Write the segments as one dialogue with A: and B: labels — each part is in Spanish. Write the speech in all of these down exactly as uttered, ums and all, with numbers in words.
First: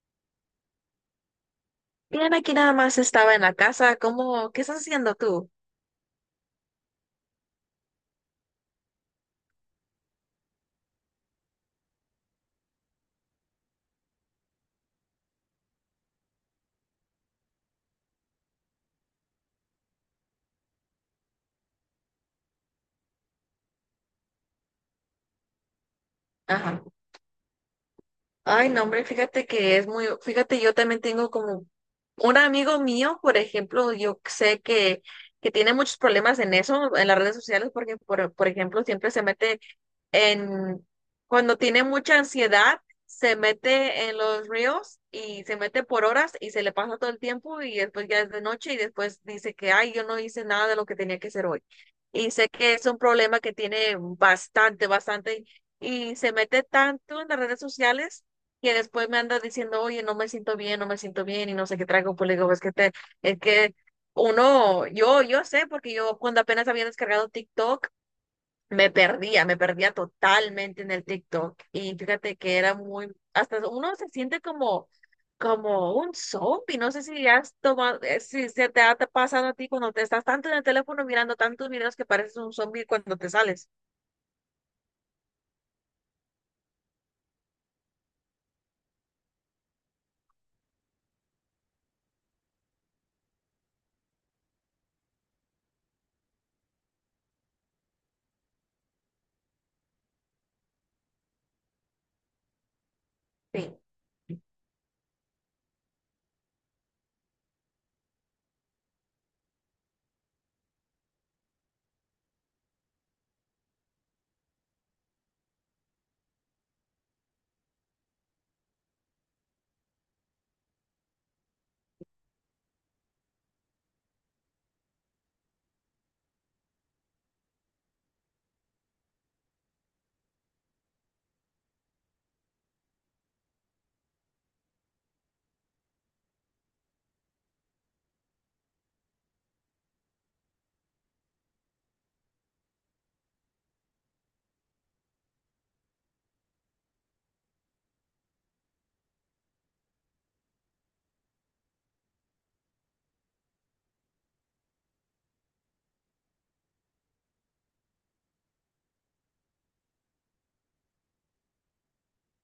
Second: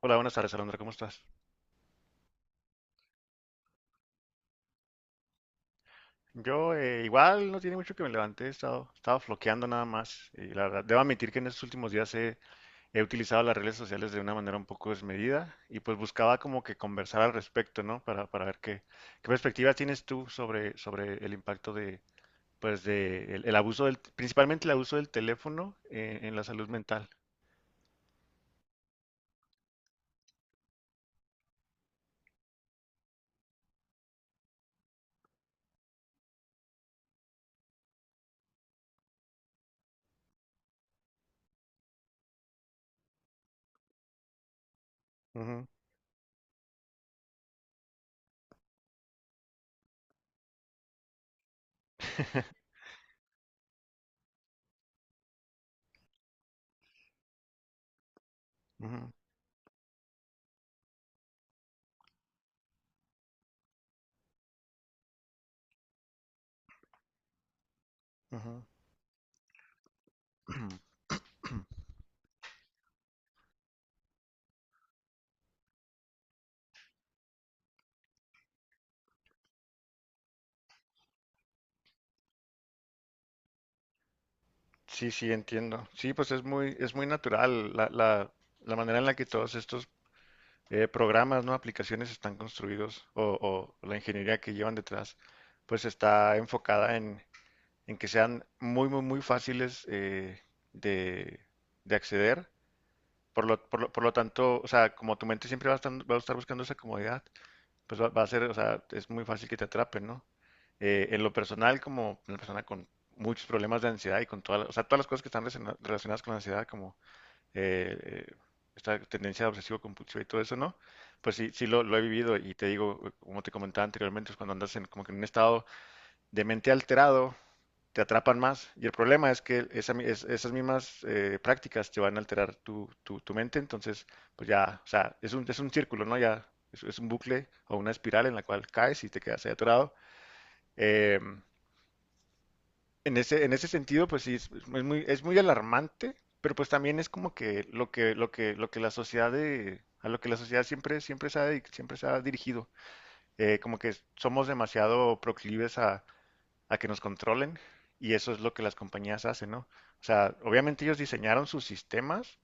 A: Hola, buenas tardes, Alondra, ¿cómo estás?
B: Bien, aquí nada más estaba en la casa. ¿Cómo? ¿Qué estás haciendo tú?
A: Yo eh, igual no tiene mucho que me levanté, he estado, estaba floqueando nada más. Y la verdad, debo admitir que en estos últimos días he, he utilizado las redes sociales de una manera un poco desmedida y pues buscaba como que conversar al respecto, ¿no? Para, para ver qué, qué perspectiva tienes tú sobre, sobre el impacto de, pues, de el, el abuso del, principalmente el abuso del teléfono en, en la salud
B: Ajá.
A: mental.
B: Ay, no, hombre, fíjate que es muy, fíjate, yo también tengo como un amigo mío, por ejemplo, yo sé que, que tiene muchos problemas en eso, en las redes sociales, porque, por, por ejemplo, siempre se mete en, cuando tiene mucha ansiedad, se mete en los ríos y se
A: Ujú.
B: mete por horas y se le pasa todo el tiempo y después ya es de noche y después dice que, ay, yo no hice nada de lo que tenía que hacer hoy. Y sé que es un problema que tiene bastante, bastante y se mete tanto en las redes sociales, que después
A: Ujú,
B: me anda diciendo, oye, no me siento bien, no me siento bien, y no sé qué traigo, pues le digo, es que te, es que uno, yo, yo sé, porque yo cuando apenas había descargado TikTok,
A: ujú.
B: me perdía, me perdía totalmente en el TikTok. Y fíjate que era muy, hasta uno se siente como, como un zombie. No sé si has tomado, eh, si se te ha te pasado a ti cuando te estás tanto en el teléfono mirando tantos videos que pareces un zombie cuando te sales.
A: Sí, sí, entiendo. Sí, pues es muy, es muy natural la, la, la manera en la que todos estos eh, programas, ¿no? Aplicaciones están construidos o, o la ingeniería que llevan detrás, pues está enfocada en, en que sean muy, muy, muy fáciles eh, de, de acceder. Por lo,
B: Sí,
A: por lo, por lo tanto, o sea, como tu mente siempre va a estar, va a estar buscando esa comodidad, pues va, va a ser, o sea, es muy fácil que te atrapen, ¿no? Eh, en lo personal, como una persona con muchos problemas de ansiedad y con todas, o sea, todas las cosas que están relaciona- relacionadas con la ansiedad, como eh, eh, esta tendencia obsesivo-compulsiva y todo eso, ¿no? Pues sí, sí lo, lo he vivido y te digo, eh, como te comentaba anteriormente, es cuando andas en, como que en un estado de mente alterado, te atrapan más. Y el problema es que esa mi- es- esas mismas eh, prácticas te van a alterar tu, tu- tu mente, entonces, pues ya, o sea, es un, es un círculo, ¿no? Ya es, es un bucle o una espiral en la cual caes y te quedas ahí atorado. Em, en ese, en ese sentido, pues sí, es, es muy, es muy alarmante, pero pues también es como que lo que, lo que, lo que la sociedad de, a lo que la sociedad siempre, siempre se ha, dedic- siempre se ha dirigido. Eh, como que somos demasiado proclives a a que nos controlen y eso es lo que las compañías hacen, ¿no? O sea, obviamente ellos diseñaron sus sistemas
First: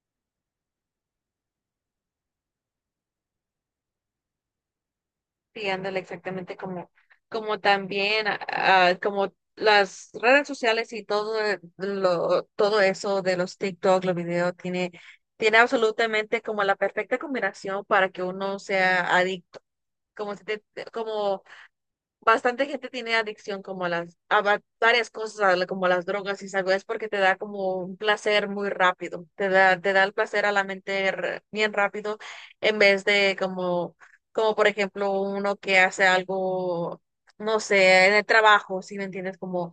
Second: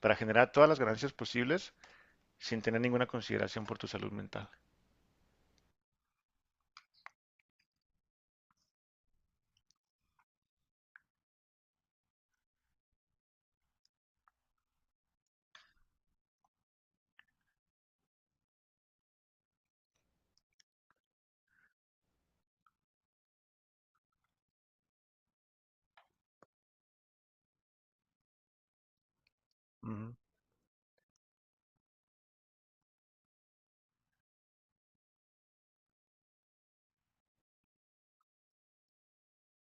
A: para generar todas las ganancias posibles sin tener ninguna consideración por tu salud mental.
B: sí, ándale, exactamente como, como también, ah, como las redes sociales y todo eh, lo, todo eso de los TikTok, los videos, tiene tiene absolutamente como la perfecta combinación para que uno sea adicto como, si te- te- como bastante gente tiene adicción como a las, a va- varias cosas, a la- como las drogas y algo, es porque te da como un placer muy rápido, te da, te da el
A: Ujú,
B: placer a la mente r- bien rápido, en vez de como, como por ejemplo uno que hace algo, no sé, en el trabajo, si me entiendes, como.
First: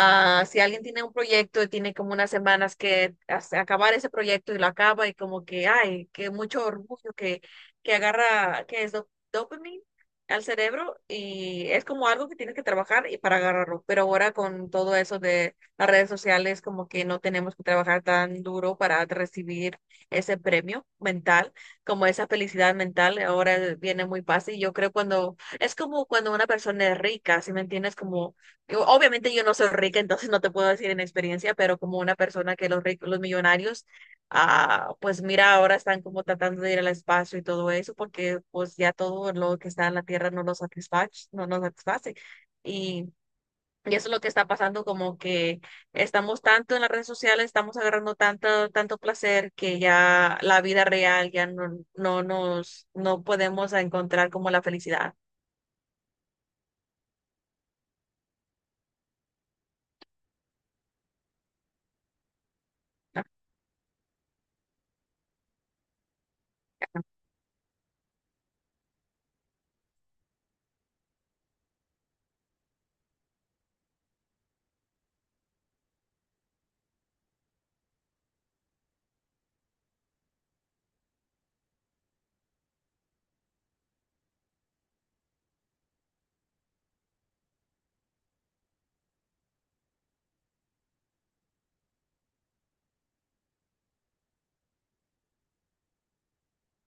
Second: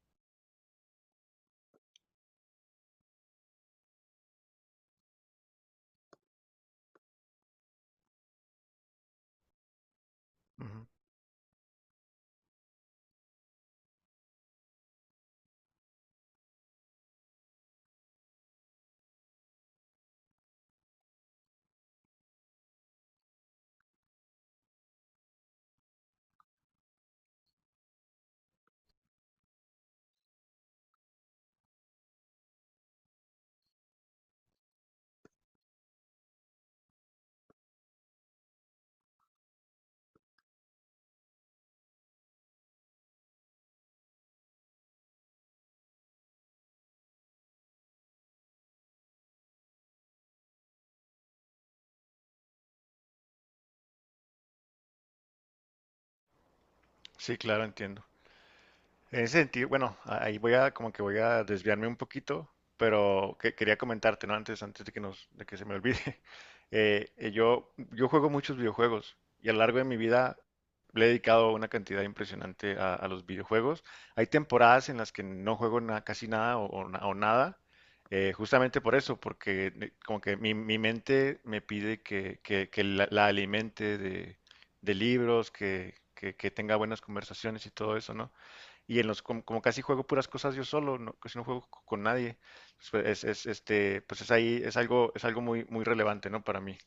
B: Ah, si alguien tiene un proyecto y tiene como unas semanas que as- acabar ese proyecto y lo acaba y como que, ay, que mucho orgullo que, que agarra, que es dop- dopamine al
A: ujú.
B: cerebro y es como algo que tienes que trabajar y para agarrarlo. Pero ahora con todo eso de las redes sociales, como que no tenemos que trabajar tan duro para recibir ese premio mental, como esa felicidad mental, ahora viene muy fácil. Yo creo cuando, es como cuando una persona es rica, si me entiendes, como yo- obviamente yo no soy rica, entonces no te puedo decir en experiencia, pero como una persona que los ricos, los millonarios, ah, pues mira, ahora están como tratando de ir al espacio y todo eso, porque pues ya todo lo que está en la Tierra no nos satisface, no nos satisface. Y, y eso es lo que está pasando, como que estamos tanto en las redes sociales, estamos agarrando tanto, tanto placer que ya la vida real ya no, no nos, no podemos encontrar como la felicidad.
A: Sí, claro, entiendo. En ese sentido, bueno, ahí voy a como que voy a desviarme un poquito, pero que- quería comentarte, ¿no? Antes, antes de que nos, de que se me olvide. Eh, eh, yo, yo juego muchos videojuegos y a lo largo de mi vida le he dedicado una cantidad impresionante a, a los videojuegos. Hay temporadas en las que no juego na- casi nada o, o na- o nada, eh, justamente por eso, porque eh, como que mi, mi mente me pide que, que- que la, la alimente de, de libros, que, que que tenga buenas conversaciones y todo eso, ¿no? Y en los, como, como casi juego puras cosas yo solo, no, casi no juego co- con nadie, pues pues, es, es, este, pues es ahí, es algo, es algo muy, muy relevante, ¿no? Para mí.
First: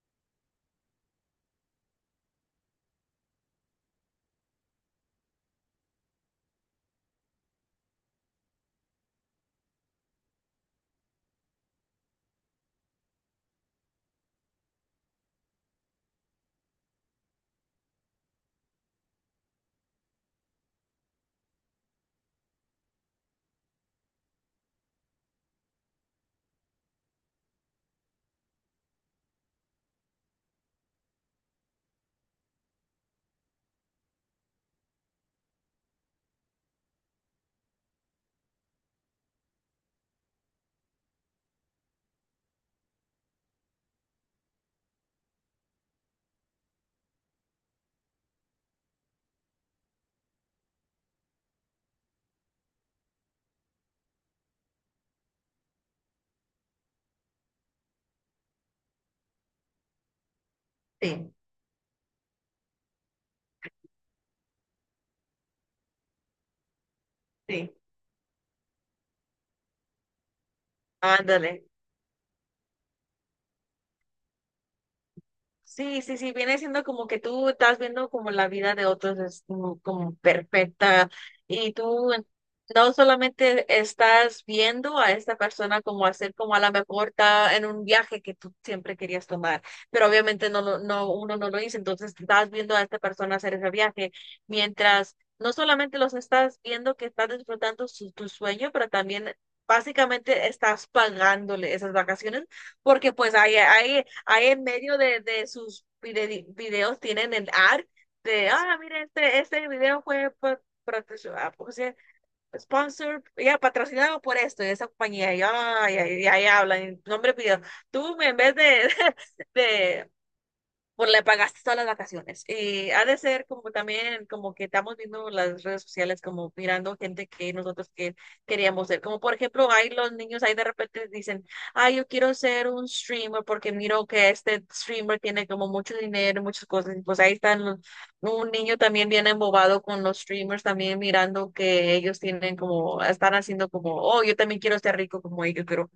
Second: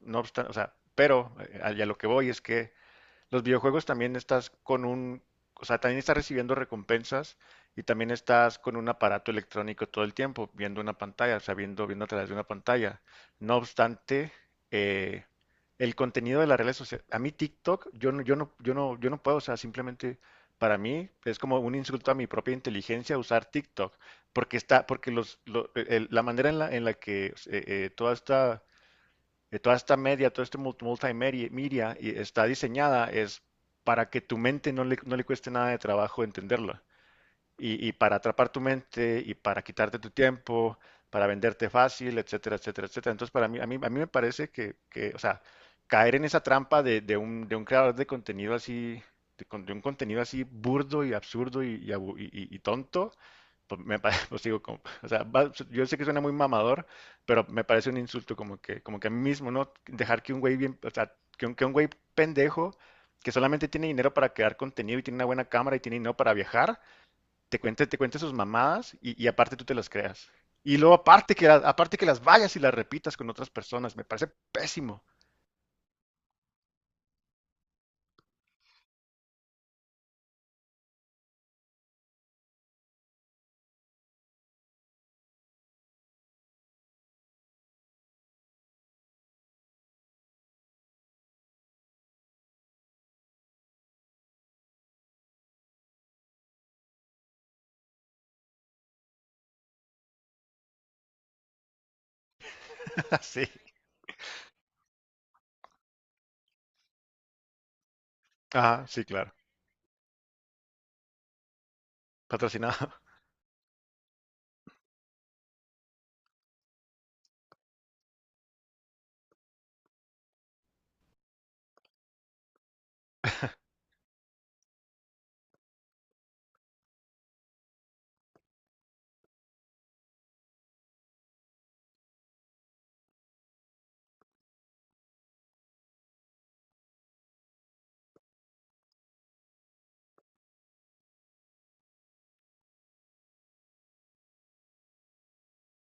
A: No obstante, o sea, pero eh, a a lo que voy es que los videojuegos también estás con un, o sea, también estás recibiendo recompensas y también estás con un aparato electrónico todo el tiempo, viendo una pantalla, o sea, viendo, viendo a través de una pantalla. No obstante, eh, el contenido de las redes sociales, a mí TikTok, yo no, yo no, yo no, yo no puedo, o sea, simplemente para mí es como un insulto a mi propia inteligencia usar TikTok, porque está, porque los, lo- el- la manera en la, en la que eh, eh, toda esta eh, toda esta media, todo este multi- multimedia está diseñada es para que tu mente no le, no le cueste nada de trabajo entenderlo. Y, y para atrapar tu mente y para quitarte tu tiempo, para venderte fácil, etcétera, etcétera, etcétera. Entonces, para mí, a mí, a mí me parece que, que, o sea, caer en esa trampa de, de un, de un creador de contenido así, de, con- de un contenido así burdo y absurdo y, y abu- y- y- y tonto, pues, me, pa- pues digo, como, o sea, va- yo sé que suena muy mamador, pero me parece un insulto como que, como que a mí mismo, ¿no? Dejar que un güey bien, o sea,
B: Sí,
A: que un, que un güey pendejo que solamente tiene dinero para crear contenido y tiene una buena cámara y tiene dinero para viajar, te
B: sí.
A: cuente, te cuente sus mamadas y, y aparte tú te las creas. Y luego aparte que,
B: Ándale.
A: la- aparte que las vayas y las repitas con otras personas, me parece pésimo.
B: Sí, sí, sí, viene siendo como que tú estás viendo como la vida de otros es como, como perfecta y tú no solamente estás viendo a esta persona como hacer como a la mejor está en un viaje que tú siempre querías tomar, pero obviamente no, lo- no, uno no lo hizo, entonces estás viendo a esta persona hacer ese viaje mientras no solamente los estás viendo que estás disfrutando su, tu sueño, pero también básicamente estás pagándole esas vacaciones porque pues
A: Sí.
B: ahí, ahí, ahí en medio de, de sus vide- videos tienen el ad de, ah,
A: Ajá,
B: mire
A: sí, claro.
B: este, este video fue pa- patroci- ah, ¿cómo se dice?
A: Patrocinado.
B: Sponsor, ya patrocinado por esto, y esa compañía, y, ay, ay, y ahí hablan, nombre video. Tú en vez de, de, por la pagaste todas las vacaciones. Y ha de ser como también, como que estamos viendo las redes sociales, como mirando gente que nosotros que queríamos ser. Como por ejemplo, hay los niños ahí de repente dicen, ay, yo quiero ser un streamer porque miro que este streamer tiene como mucho dinero y muchas cosas. Y pues ahí están los- un niño también bien embobado con los streamers, también mirando que ellos tienen como, están haciendo como, oh, yo también quiero ser rico como ellos, pero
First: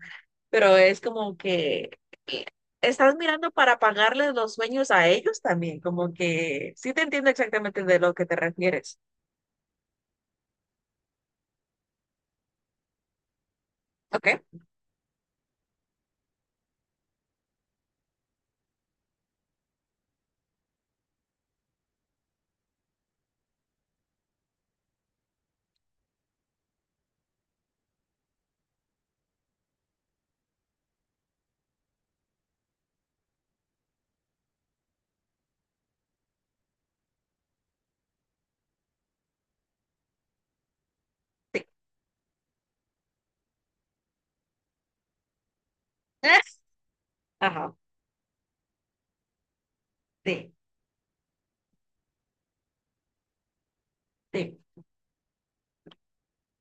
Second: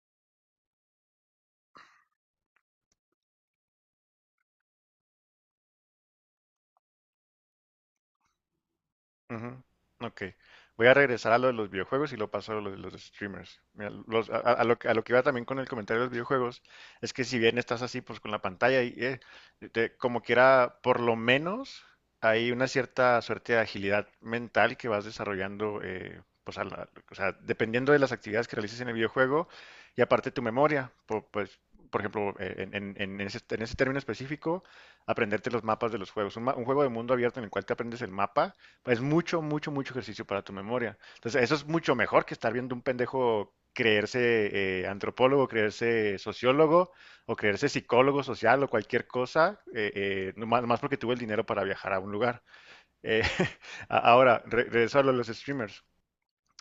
B: pero es como que eh, estás mirando para pagarles los sueños a ellos también, como que sí te entiendo exactamente de lo que te refieres.
A: Ujú. Ok. Voy a regresar a lo de los videojuegos y lo paso a lo de los streamers. Mira,
B: ¿Ok?
A: los- a, a- lo, que a lo que iba también con el comentario de los videojuegos es que si bien estás así pues con la pantalla y eh, te- como quiera, por lo menos hay una cierta suerte de agilidad mental que vas desarrollando, eh, pues a la- o sea, dependiendo de las actividades que realices en el videojuego y aparte tu memoria, po- pues por ejemplo, eh, en, en- en ese, en ese término específico, aprenderte los mapas de los juegos. Un, ma- un juego de mundo abierto en el cual te aprendes el mapa es mucho, mucho, mucho ejercicio para tu memoria. Entonces, eso
B: Sí.
A: es mucho mejor que estar viendo un pendejo creerse eh, antropólogo, creerse sociólogo o creerse
B: Ajá.
A: psicólogo social o cualquier cosa, eh, eh,
B: Sí,
A: nomás- nomás porque tuvo el dinero para viajar a un lugar. Eh, a- ahora,
B: sí,
A: re- regreso a lo de los streamers.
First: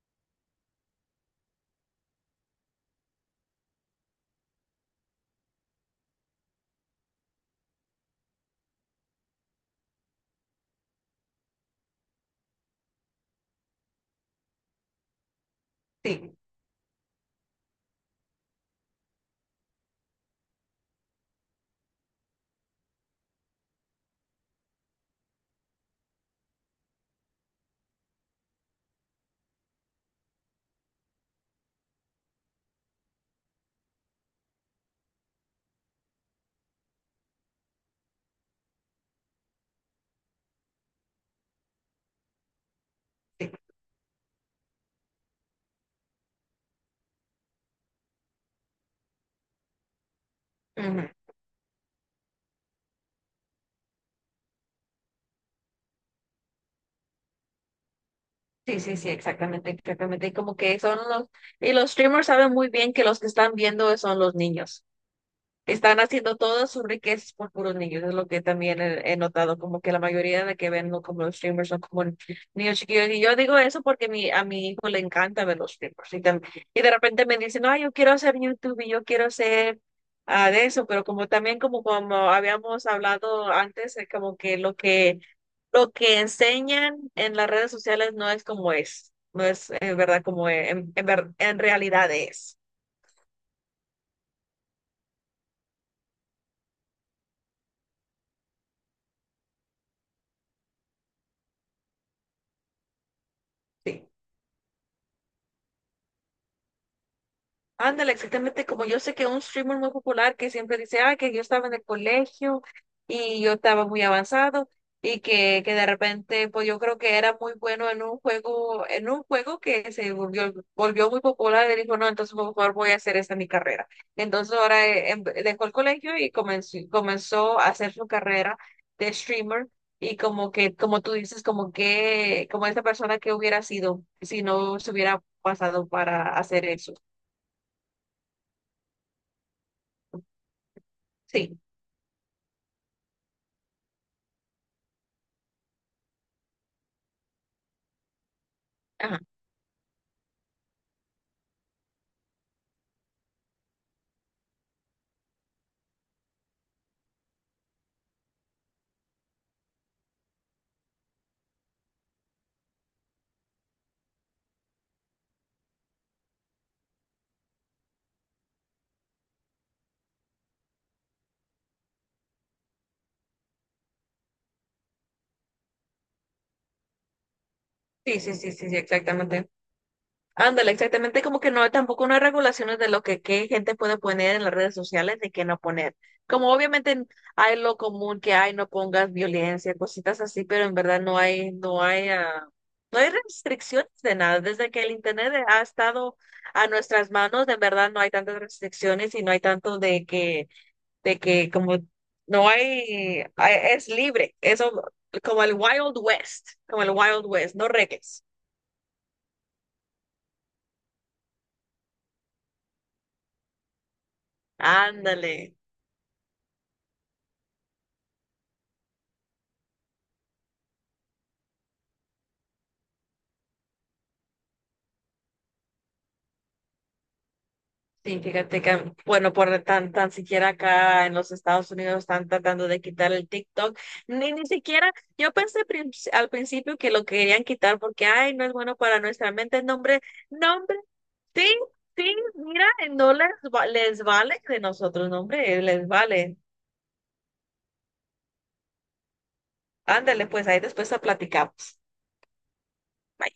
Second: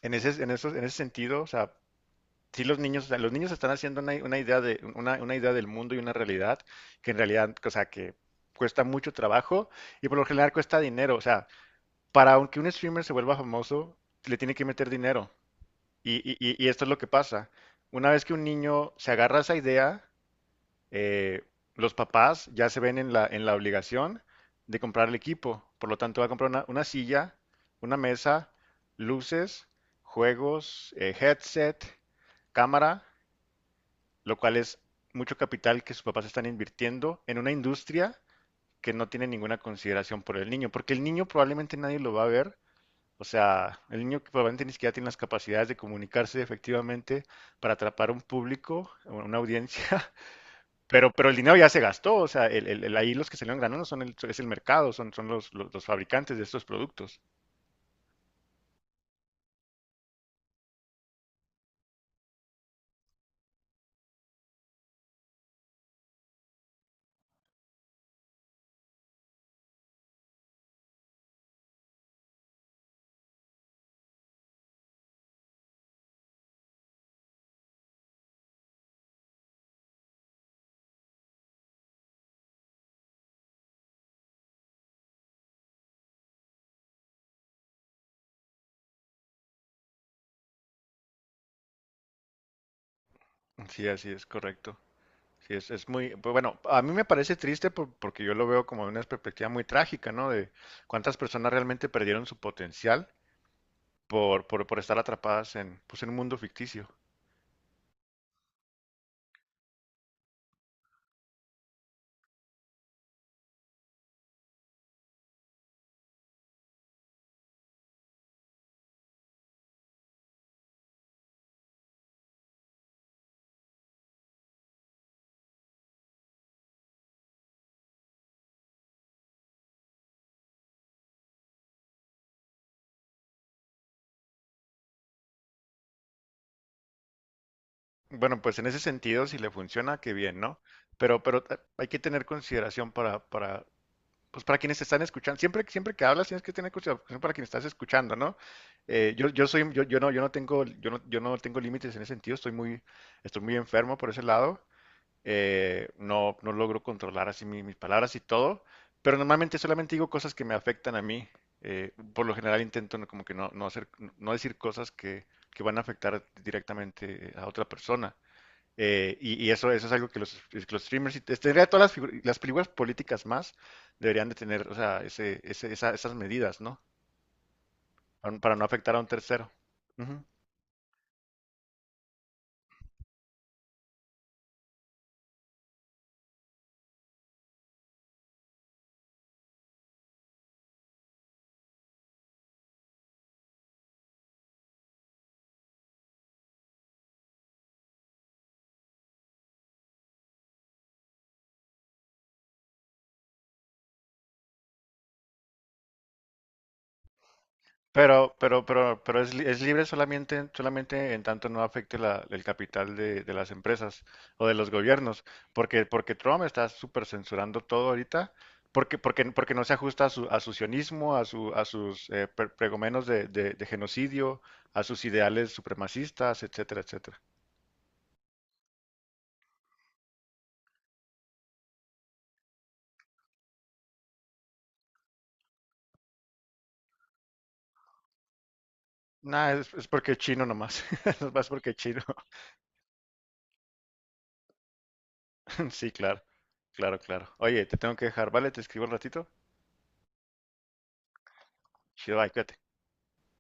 A: En ese, en esos- en ese sentido, o sea, sí los niños, o sea, los niños están haciendo una, una idea de, una, una idea del mundo y una realidad que en realidad, o sea, que cuesta mucho trabajo y por lo general cuesta dinero. O sea, para aunque un streamer se vuelva famoso, le tiene que meter dinero. Y,
B: sí,
A: y- y- y esto es lo que pasa. Una vez que un niño se agarra a esa idea, eh, los papás ya se ven en la, en la obligación de comprar el equipo. Por lo tanto, va a comprar una, una silla, una mesa, luces, juegos, eh, headset, cámara, lo cual es mucho capital que sus papás están invirtiendo en una industria que no tiene ninguna consideración por el niño, porque el niño probablemente nadie lo va a ver, o
B: sí.
A: sea, el niño que probablemente ni siquiera tiene las capacidades de comunicarse efectivamente para atrapar un público, una audiencia,
B: Ujú.
A: pero, pero el dinero ya se gastó, o sea, el, el, el- ahí los que salieron ganando son el, es el mercado, son, son los, los, los fabricantes de estos productos.
B: Sí, sí, sí, exactamente, exactamente. Y como que son los, y los streamers saben muy bien que los que están viendo son los niños. Están haciendo todo sobre que por puros niños, es lo que también he, he notado, como que la mayoría de la que ven, ¿no? Como los streamers son como niños chiquillos. Y yo digo eso porque mi, a mi hijo le encanta ver los streamers. Y, tam- y de repente me dicen, no, yo quiero hacer YouTube y yo quiero hacer ah, de eso, pero como también como, como habíamos hablado antes, es como que lo que lo que enseñan en las redes sociales no es como es, no es en verdad como en, en, ver- en realidad es.
A: Sí, así es, correcto. Sí, es, es muy, pues, bueno, a mí me parece triste por- porque yo lo veo como una perspectiva muy trágica, ¿no? De cuántas personas realmente perdieron su potencial
B: Sí.
A: por, por, por estar atrapadas en, pues, en un mundo ficticio.
B: Ándale, exactamente como yo sé que un streamer muy popular que siempre dice, ah, que yo estaba en el colegio y yo estaba muy avanzado y que, que de repente, pues yo creo que era muy bueno en un juego, en un juego que se volvió, volvió muy popular y dijo, no, entonces por favor voy a hacer esta mi carrera. Entonces ahora eh, em- dejó el colegio y comenzó, comenzó a hacer su carrera de streamer y como que, como tú dices, como que, como esta persona que hubiera sido si no se hubiera pasado para hacer eso.
A: Bueno, pues en ese sentido, si le funciona, qué bien, ¿no? Pero, pero
B: Sí.
A: ta- hay que tener consideración para, para, pues para quienes te están escuchando. Siempre, siempre que hablas, tienes que tener consideración para quienes estás escuchando, ¿no? Eh,
B: Ajá.
A: yo, yo soy, yo, yo no, yo no tengo, yo no, yo no tengo límites en ese sentido. Estoy muy, estoy muy enfermo por ese lado. Eh, no, no logro controlar así mi- mis palabras y todo. Pero normalmente solamente digo cosas que me afectan a mí. Eh, por lo general intento no- como que no, no hacer, no decir cosas que, que van a afectar directamente a otra persona. Eh, y, y eso, eso es algo que los, que los streamers, y tendría todas las, figu- las películas políticas más, deberían de tener, o sea, ese, ese- esa- esas medidas, ¿no?
B: Sí,
A: Para,
B: sí,
A: no
B: sí,
A: para no
B: sí, sí,
A: afectar a un
B: exactamente.
A: tercero. Ujú.
B: Ándale, exactamente, como que no, tampoco no hay regulaciones de lo que qué gente puede poner en las redes sociales y qué no poner. Como obviamente hay lo común que hay, no pongas violencia, cositas así, pero en verdad no hay, no hay, ah, no hay restricciones de nada. Desde que el internet ha estado a nuestras manos, de verdad no hay tantas restricciones y no hay tanto de que, de que como no hay, hay- es libre, eso como el Wild West, como el Wild West, no reglas.
A: Pero, pero, pero, pero es, li- es libre solamente, solamente en tanto no afecte la- el capital de, de las empresas o de los gobiernos,
B: Ándale.
A: porque, porque Trump está súper censurando todo ahorita, porque, porque, porque no se ajusta a su, a su sionismo, a su, a sus eh, pre- pregomenos de, de de genocidio, a sus ideales supremacistas, etcétera, etcétera.
B: Sí, fíjate que, bueno, por tan, tan siquiera acá en los Estados Unidos están tratando de quitar el TikTok. Ni, ni siquiera, yo pensé prin- al principio que lo querían quitar porque, ay, no es bueno para nuestra
A: Nah,
B: mente.
A: es, es
B: Nombre,
A: porque es chino
B: nombre,
A: nomás. Nomás
B: sí,
A: porque es chino.
B: sí, mira, no les, va- les vale de nosotros, nombre, les
A: Sí, claro.
B: vale.
A: Claro, claro. Oye, te tengo que dejar, ¿vale? Te escribo un ratito.
B: Ándale, pues ahí después la platicamos.
A: Chido, bye, cuídate.
B: Bye.